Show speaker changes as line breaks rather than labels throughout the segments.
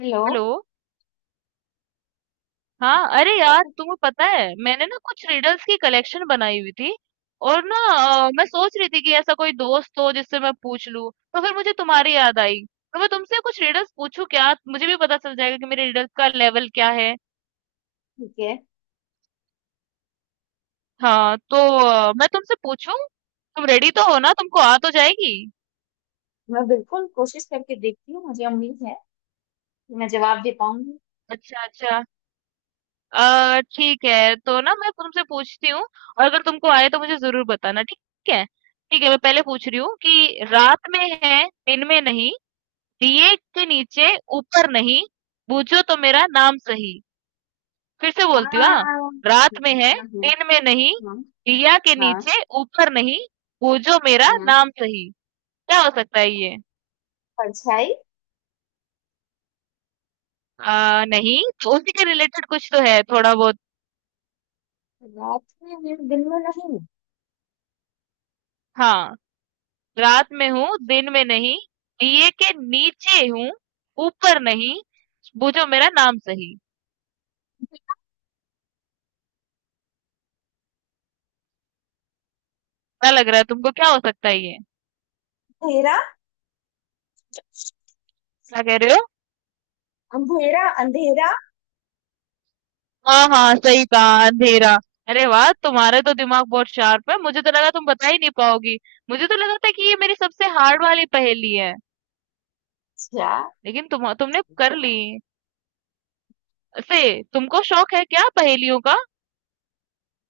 Hello.
Hello हाँ अरे
yes.
यार तुम्हें पता है मैंने ना कुछ रिडल्स की कलेक्शन बनाई हुई थी और ना मैं सोच रही थी कि ऐसा कोई दोस्त हो जिससे मैं पूछ लूं तो फिर मुझे तुम्हारी याद आई। तो मैं तुमसे कुछ रिडल्स पूछूं क्या? मुझे भी पता चल जाएगा कि मेरे रिडल्स का लेवल क्या है।
ठीक है।
हाँ तो मैं तुमसे पूछूं? तुम रेडी तो हो ना, तुमको आ तो जाएगी।
मैं बिल्कुल कोशिश करके देखती हूँ। मुझे उम्मीद है कि मैं जवाब दे पाऊंगी।
अच्छा अच्छा। अ, ठीक है तो ना मैं तुमसे पूछती हूँ और अगर तुमको आए तो मुझे जरूर बताना, ठीक है? ठीक है, मैं पहले पूछ रही हूँ कि रात में है दिन में नहीं, दिए के नीचे ऊपर नहीं, बूझो तो मेरा नाम सही। फिर से
हाँ,
बोलती हूँ हाँ। रात में है
हाँ,
दिन में नहीं,
हाँ,
दिया के
हाँ,
नीचे ऊपर नहीं, बूझो मेरा
हाँ।
नाम सही। क्या हो सकता है ये?
परछाई।
नहीं तो उसी के रिलेटेड कुछ तो है थोड़ा बहुत।
रात में है, दिन में नहीं।
हाँ। रात में हूँ, दिन में नहीं, दिए के नीचे हूँ, ऊपर नहीं, बूझो मेरा नाम सही। क्या लग रहा है तुमको, क्या हो सकता है ये?
अंधेरा।
क्या कह रहे हो?
अंधेरा, अंधेरा।
हाँ हाँ, सही कहा, अंधेरा। अरे वाह, तुम्हारे तो दिमाग बहुत शार्प है, मुझे तो लगा तुम बता ही नहीं पाओगी। मुझे तो लगा था कि ये मेरी सबसे हार्ड वाली पहेली है,
अच्छा।
लेकिन तुमने कर ली से। तुमको शौक है क्या पहेलियों का?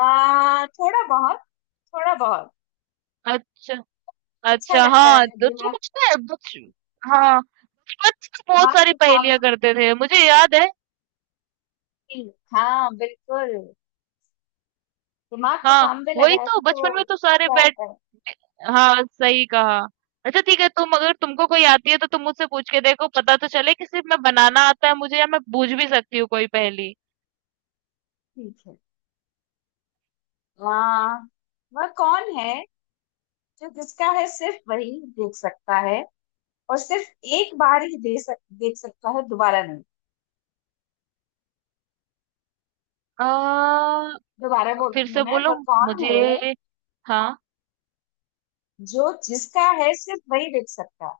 थोड़ा बहुत। थोड़ा बहुत।
अच्छा
अच्छा
अच्छा।
लगता
हाँ
है
तो तुम
दिमाग।
कुछ ना कुछ- हाँ, बचपन में बहुत
दिमाग
सारी
को काम
पहेलियां करते थे मुझे याद है।
हाँ, बिल्कुल। दिमाग को
हाँ
काम पे
वही
लगाएगी
तो,
तो
बचपन में तो सारे
क्या
बैट,
आता है।
हाँ सही कहा। अच्छा ठीक है, तुम अगर तुमको कोई आती है तो तुम मुझसे पूछ के देखो, पता तो चले कि सिर्फ मैं बनाना आता है मुझे या मैं बूझ भी सकती हूँ कोई पहेली।
ठीक है। आ, वह कौन है जो जिसका है सिर्फ वही देख सकता है? और सिर्फ एक बार ही देख सकता है, दोबारा नहीं।
आ,
दोबारा
फिर
बोलती हूँ,
से
मैं,
बोलो
वह कौन है
मुझे। हाँ।
जो जिसका है सिर्फ वही देख सकता है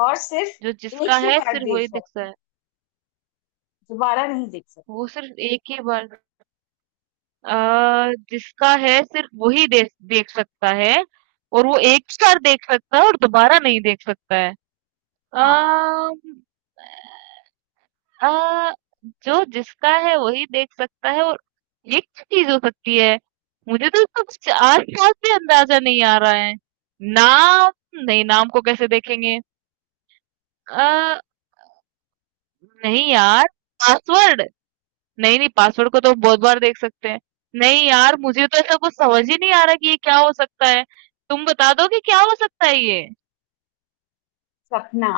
और
जो
सिर्फ एक
जिसका
ही
है
बार
सिर्फ
देख
वही
सकता
दिखता
है,
है,
दोबारा नहीं देख
वो
सकता।
सिर्फ एक ही बार, जिसका है सिर्फ वही देख देख सकता है, और वो एक ही बार देख सकता है और दोबारा नहीं देख सकता है।
हाँ।
आ, अ, जो जिसका है वही देख सकता है और ये क्या चीज़ हो सकती है? मुझे तो इसका कुछ आस-पास भी अंदाज़ा नहीं आ रहा है। नाम? नहीं, नाम को कैसे देखेंगे? अ, नहीं यार, पासवर्ड? नहीं, नहीं, पासवर्ड को तो हम बहुत बार देख सकते हैं। नहीं यार, मुझे तो ऐसा कुछ समझ ही नहीं आ रहा कि ये क्या हो सकता है। तुम बता दो कि क्या हो सकता है ये?
सपना।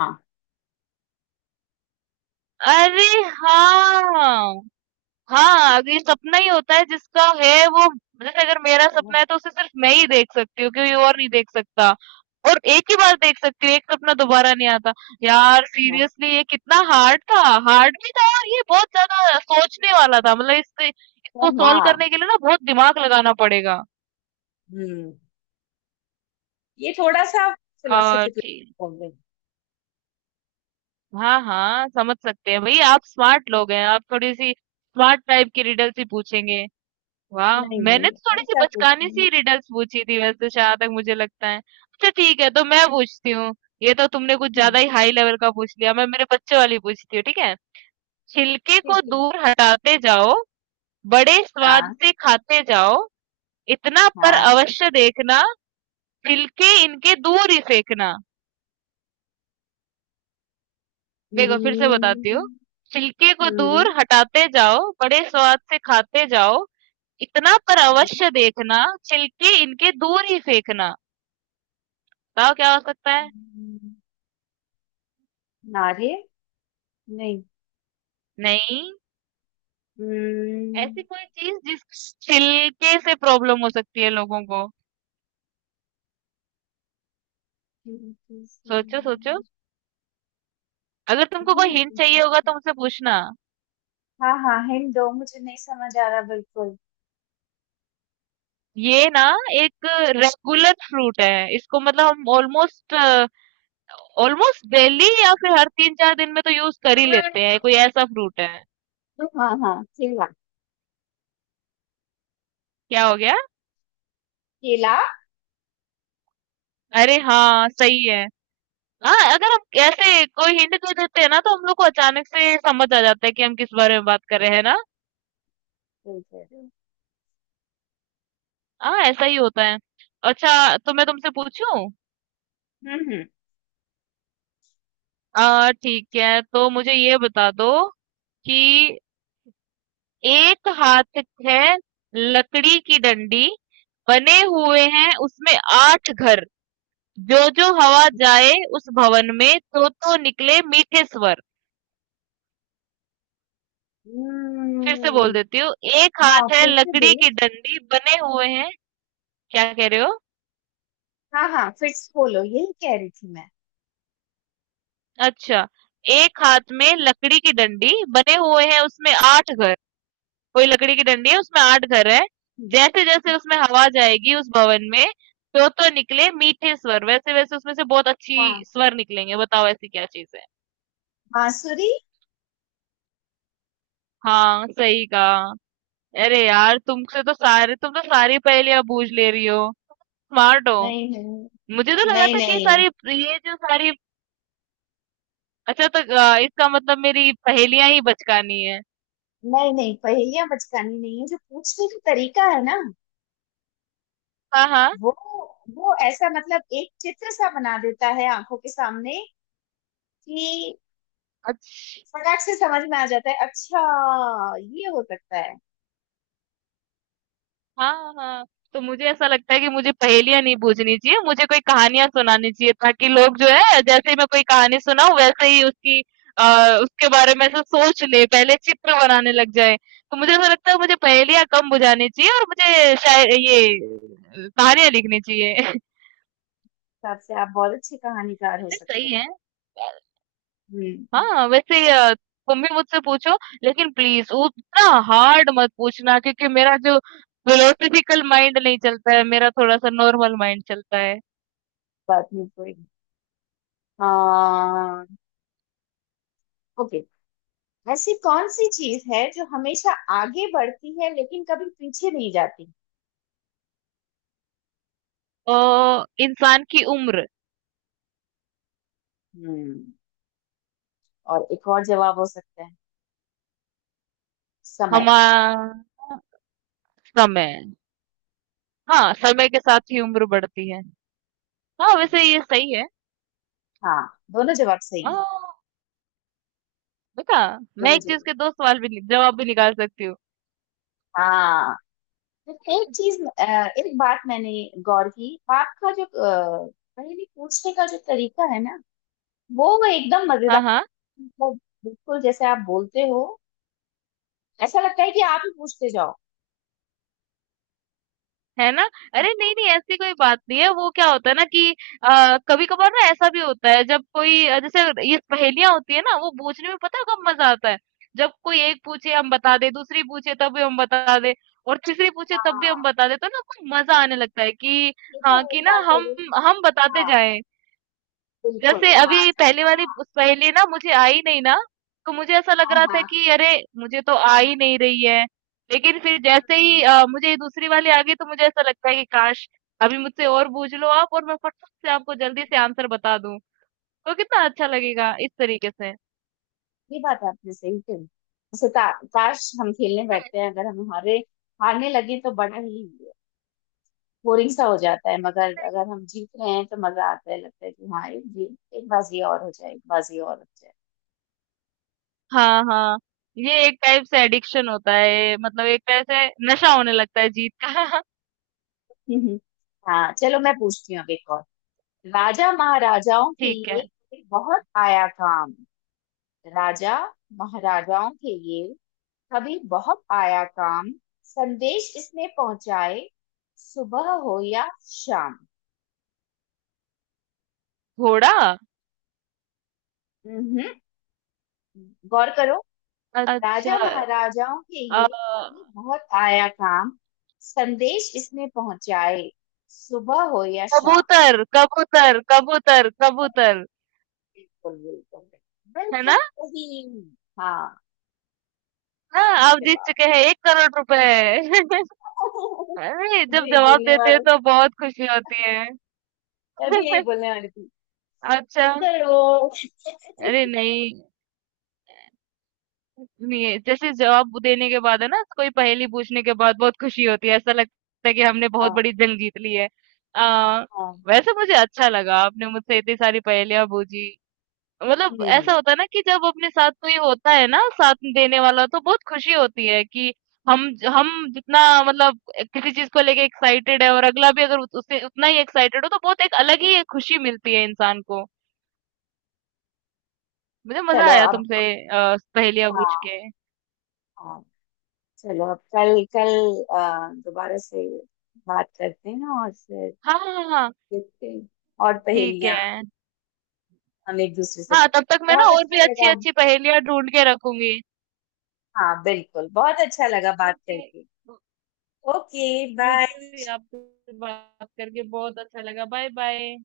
अरे हाँ! हाँ, ये सपना ही होता है, जिसका है वो, जैसे अगर मेरा सपना है तो उसे सिर्फ मैं ही देख सकती हूँ, कोई और नहीं देख सकता। और एक ही बार देख सकती हूँ, एक सपना दोबारा नहीं आता। यार सीरियसली ये कितना हार्ड था। हार्ड भी था और ये बहुत ज्यादा सोचने वाला था, मतलब इससे, इसको सॉल्व
हाँ।
करने के लिए ना बहुत दिमाग लगाना पड़ेगा।
हम्म। ये थोड़ा सा
और
फिलोसफिकल
ठीक।
बोल रही हूँ।
हाँ हाँ, समझ सकते हैं भाई, आप स्मार्ट लोग हैं, आप थोड़ी सी स्मार्ट टाइप की रिडल्स ही पूछेंगे। वाह!
नहीं,
मैंने
नहीं,
तो थोड़ी-सी
ऐसा कुछ
बचकाने
नहीं।
सी रिडल्स पूछी थी वैसे तो, जहाँ तक मुझे लगता है। अच्छा ठीक है, तो मैं पूछती हूँ। ये तो तुमने कुछ
हम्म,
ज़्यादा ही हाई लेवल का पूछ लिया। मैं मेरे बच्चों वाली पूछती हूँ, ठीक है? छिलके को
ठीक है।
दूर हटाते जाओ, बड़े स्वाद
हाँ,
से खाते जाओ, इतना पर
हाँ।
अवश्य देखना, छिलके इनके दूर ही फेंकना। देखो फिर से बताती हूँ।
हम्म,
छिलके को
हम्म,
दूर हटाते जाओ, बड़े स्वाद से खाते जाओ, इतना पर
हम्म।
अवश्य देखना, छिलके इनके दूर ही फेंकना। बताओ क्या हो सकता है?
हम्म, नारियल। नहीं।
नहीं,
हम्म,
ऐसी कोई चीज जिस छिलके से प्रॉब्लम हो सकती है लोगों को, सोचो सोचो। अगर तुमको कोई हिंट चाहिए होगा तो मुझसे पूछना।
हाँ, हाँ, हिंट दो। मुझे नहीं समझ आ रहा बिल्कुल।
ये ना एक रेगुलर फ्रूट है इसको, मतलब हम ऑलमोस्ट ऑलमोस्ट डेली या फिर हर तीन चार दिन में तो यूज कर ही लेते हैं। कोई ऐसा फ्रूट है?
हाँ, हाँ, केला।
क्या हो गया?
केला।
अरे हाँ सही है। हाँ, अगर हम ऐसे कोई हिंट दे देते हैं ना तो हम लोग को अचानक से समझ आ जाता है कि हम किस बारे में बात कर रहे हैं ना।
बिल्कुल।
हाँ ऐसा ही होता है। अच्छा तो मैं तुमसे पूछूं?
हम्म हम्म
आ, ठीक है तो मुझे ये बता दो कि एक हाथ है लकड़ी की डंडी, बने हुए हैं उसमें आठ घर, जो जो हवा जाए उस भवन में तो निकले मीठे स्वर। फिर से बोल
हम्म,
देती हूँ। एक
हाँ,
हाथ है
फिर से
लकड़ी
बोलो।
की डंडी बने हुए हैं। क्या कह रहे हो?
हाँ, हाँ, फिर से बोलो, यही कह रही थी मैं।
अच्छा। एक हाथ में लकड़ी की डंडी बने हुए हैं उसमें आठ घर। कोई लकड़ी की डंडी है उसमें 8 घर हैं।
हम्म,
जैसे-जैसे उसमें हवा जाएगी उस भवन में, तो-तो निकले मीठे स्वर, वैसे-वैसे उसमें से बहुत अच्छी
हाँ।
स्वर निकलेंगे। बताओ ऐसी क्या चीज़ है?
बांसुरी।
हाँ, सही कहा। अरे यार, तुमसे तो सारे, तुम तो सारी पहेलियाँ बूझ ले रही हो। स्मार्ट हो।
नहीं, नहीं।
मुझे तो लगा
नहीं,
था कि ये
नहीं,
सारी, ये जो सारी, अच्छा तो इसका मतलब मेरी पहेलियाँ ही बचकानी है।
नहीं, नहीं, पहेलियां बचकानी नहीं है। जो पूछने का तरीका है ना,
हाँ, हाँ।
वो वो ऐसा, मतलब, एक चित्र सा बना देता है आंखों के सामने कि
अच्छा।
फटाक से समझ में आ जाता है। अच्छा, ये हो सकता है।
हाँ, हाँ। तो मुझे ऐसा लगता है कि मुझे पहेलियाँ नहीं बूझनी चाहिए, मुझे कोई कहानियाँ सुनानी चाहिए ताकि लोग जो है जैसे ही मैं कोई कहानी सुनाऊँ वैसे ही उसकी अ, उसके बारे में ऐसे सोच ले, पहले चित्र बनाने लग जाए। तो मुझे ऐसा लगता है मुझे पहेलियाँ कम बुझानी चाहिए और मुझे शाय ये कहानियाँ लिखनी चाहिए।
हिसाब से आप बहुत अच्छे कहानीकार हो सकते
सही
हो।
है।
हम्म।
हाँ, वैसे तुम भी मुझसे पूछो, लेकिन प्लीज़ उतना हार्ड मत पूछना क्योंकि मेरा जो फिलोसॉफिकल माइंड नहीं चलता है, मेरा थोड़ा-सा नॉर्मल माइंड चलता है।
बात नहीं कोई। हाँ। ओके। ऐसी कौन सी चीज है जो हमेशा आगे बढ़ती है लेकिन कभी पीछे नहीं जाती?
अ, इंसान की उम्र।
हम्म। और एक और जवाब हो सकता है, समय।
हमारा समय।
हम्म,
हाँ, समय के साथ ही उम्र बढ़ती है। हाँ,
हम्म।
वैसे ये सही है।
हाँ, दोनों जवाब
अ,
सही है।
देखा, मैं
दोनों
एक चीज़
जवाब।
के 2 सवाल भी, नि जवाब भी निकाल सकती हूँ।
हाँ। लेकिन एक चीज, एक बात मैंने गौर की, आपका जो, पहेली पूछने का जो तरीका है ना, वो एकदम
हाँ,
मजेदार,
हाँ।
मतलब, बिल्कुल जैसे आप बोलते हो, ऐसा लगता है कि आप ही पूछते जाओ।
है ना? अरे नहीं नहीं, ऐसी कोई बात नहीं है। वो क्या होता है ना कि कभी कभार ना ऐसा भी होता है जब कोई जैसे ये पहेलियां होती है ना वो पूछने में, पता है कब मजा आता है? जब कोई एक पूछे हम बता दे, दूसरी पूछे तब भी हम बता दे, और तीसरी पूछे तब भी हम
हाँ,
बता दे, तो ना कुछ मजा आने लगता है कि
ये तो
हाँ,
वही
कि ना
बात हो
हम
गई।
हम बताते
हाँ,
जाएं।
बिल्कुल,
जैसे
हाँ,
अभी
जब,
पहले वाली
हाँ,
उस पहेली ना मुझे आई नहीं ना, तो मुझे ऐसा लग
हाँ,
रहा था
हाँ,
कि अरे! मुझे तो आ ही नहीं रही है। लेकिन फिर जैसे ही मुझे ये दूसरी वाली आ गई तो मुझे ऐसा लगता है कि काश! अभी मुझसे और पूछ लो आप और मैं फटाक से आपको जल्दी से आंसर बता दूँ। तो कितना अच्छा लगेगा इस तरीके से।
ये बात आपने सही कही। जैसे काश, हम खेलने
है।
बैठते हैं, अगर हम हारे, हारने लगे तो बड़ा ही बोरिंग सा हो जाता है, मगर अगर हम जीत रहे हैं तो मजा आता है, लगता है कि हाँ, एक बाजी और हो जाए, एक बाजी और हो जाए।
हाँ, हाँ। ये एक टाइप से एडिक्शन होता है, मतलब एक तरह से नशा होने लगता है जीत का।
हम्म। हाँ, चलो, मैं पूछती हूँ अब एक और। राजा महाराजाओं के
ठीक
ये
है।
कभी बहुत आया काम। राजा महाराजाओं के ये कभी बहुत आया काम, संदेश इसने पहुंचाए सुबह हो या शाम।
घोड़ा?
हम्म, गौर करो।
अच्छा।
राजा महाराजाओं के
अ।
ये अभी बहुत आया काम, संदेश इसमें पहुंचाए सुबह हो या शाम।
कबूतर, कबूतर, कबूतर, कबूतर,
बिल्कुल, बिल्कुल,
है ना?
बिल्कुल सही। हाँ।
हाँ,
सही
आप जीत
जवाब।
चुके हैं 1 करोड़ रुपए। अरे!
अभी
जब
यही
जवाब
बोलने
देते हैं
वाली।
तो बहुत खुशी होती है।
अभी यही बोलने वाली थी।
अच्छा,
चलो।
अरे नहीं, नहीं जैसे जवाब देने के बाद है ना, कोई पहेली पूछने के बाद बहुत खुशी होती है, ऐसा लगता है कि हमने बहुत
हाँ,
बड़ी जंग जीत ली है। अ,
हाँ।
वैसे मुझे अच्छा लगा, आपने मुझसे इतनी सारी पहेलियाँ बूझी। मतलब
हम्म।
ऐसा होता है ना कि जब अपने साथ कोई होता है ना साथ देने वाला तो बहुत खुशी होती है कि हम, जितना मतलब किसी चीज को लेके एक्साइटेड है और अगला भी अगर उससे उतना ही एक्साइटेड हो तो बहुत एक अलग ही एक खुशी मिलती है इंसान को। मुझे मजा
चलो
आया
अब।
तुमसे पहेलियां पूछ
हाँ,
के।
हाँ। चलो अब, कल कल दोबारा से बात करते हैं, और फिर
हाँ हाँ हाँ।
देखते हैं और
ठीक
पहेलियां
है।
हम एक दूसरे से
हाँ
पूछ।
तब तक मैं ना
बहुत
और भी
अच्छा
अच्छी
लगा।
अच्छी पहेलियां ढूंढ के रखूंगी।
हाँ, बिल्कुल बहुत अच्छा लगा बात
ओके।
करके। ओके। बाय।
मुझे भी आपसे बात करके बहुत अच्छा लगा, बाय बाय।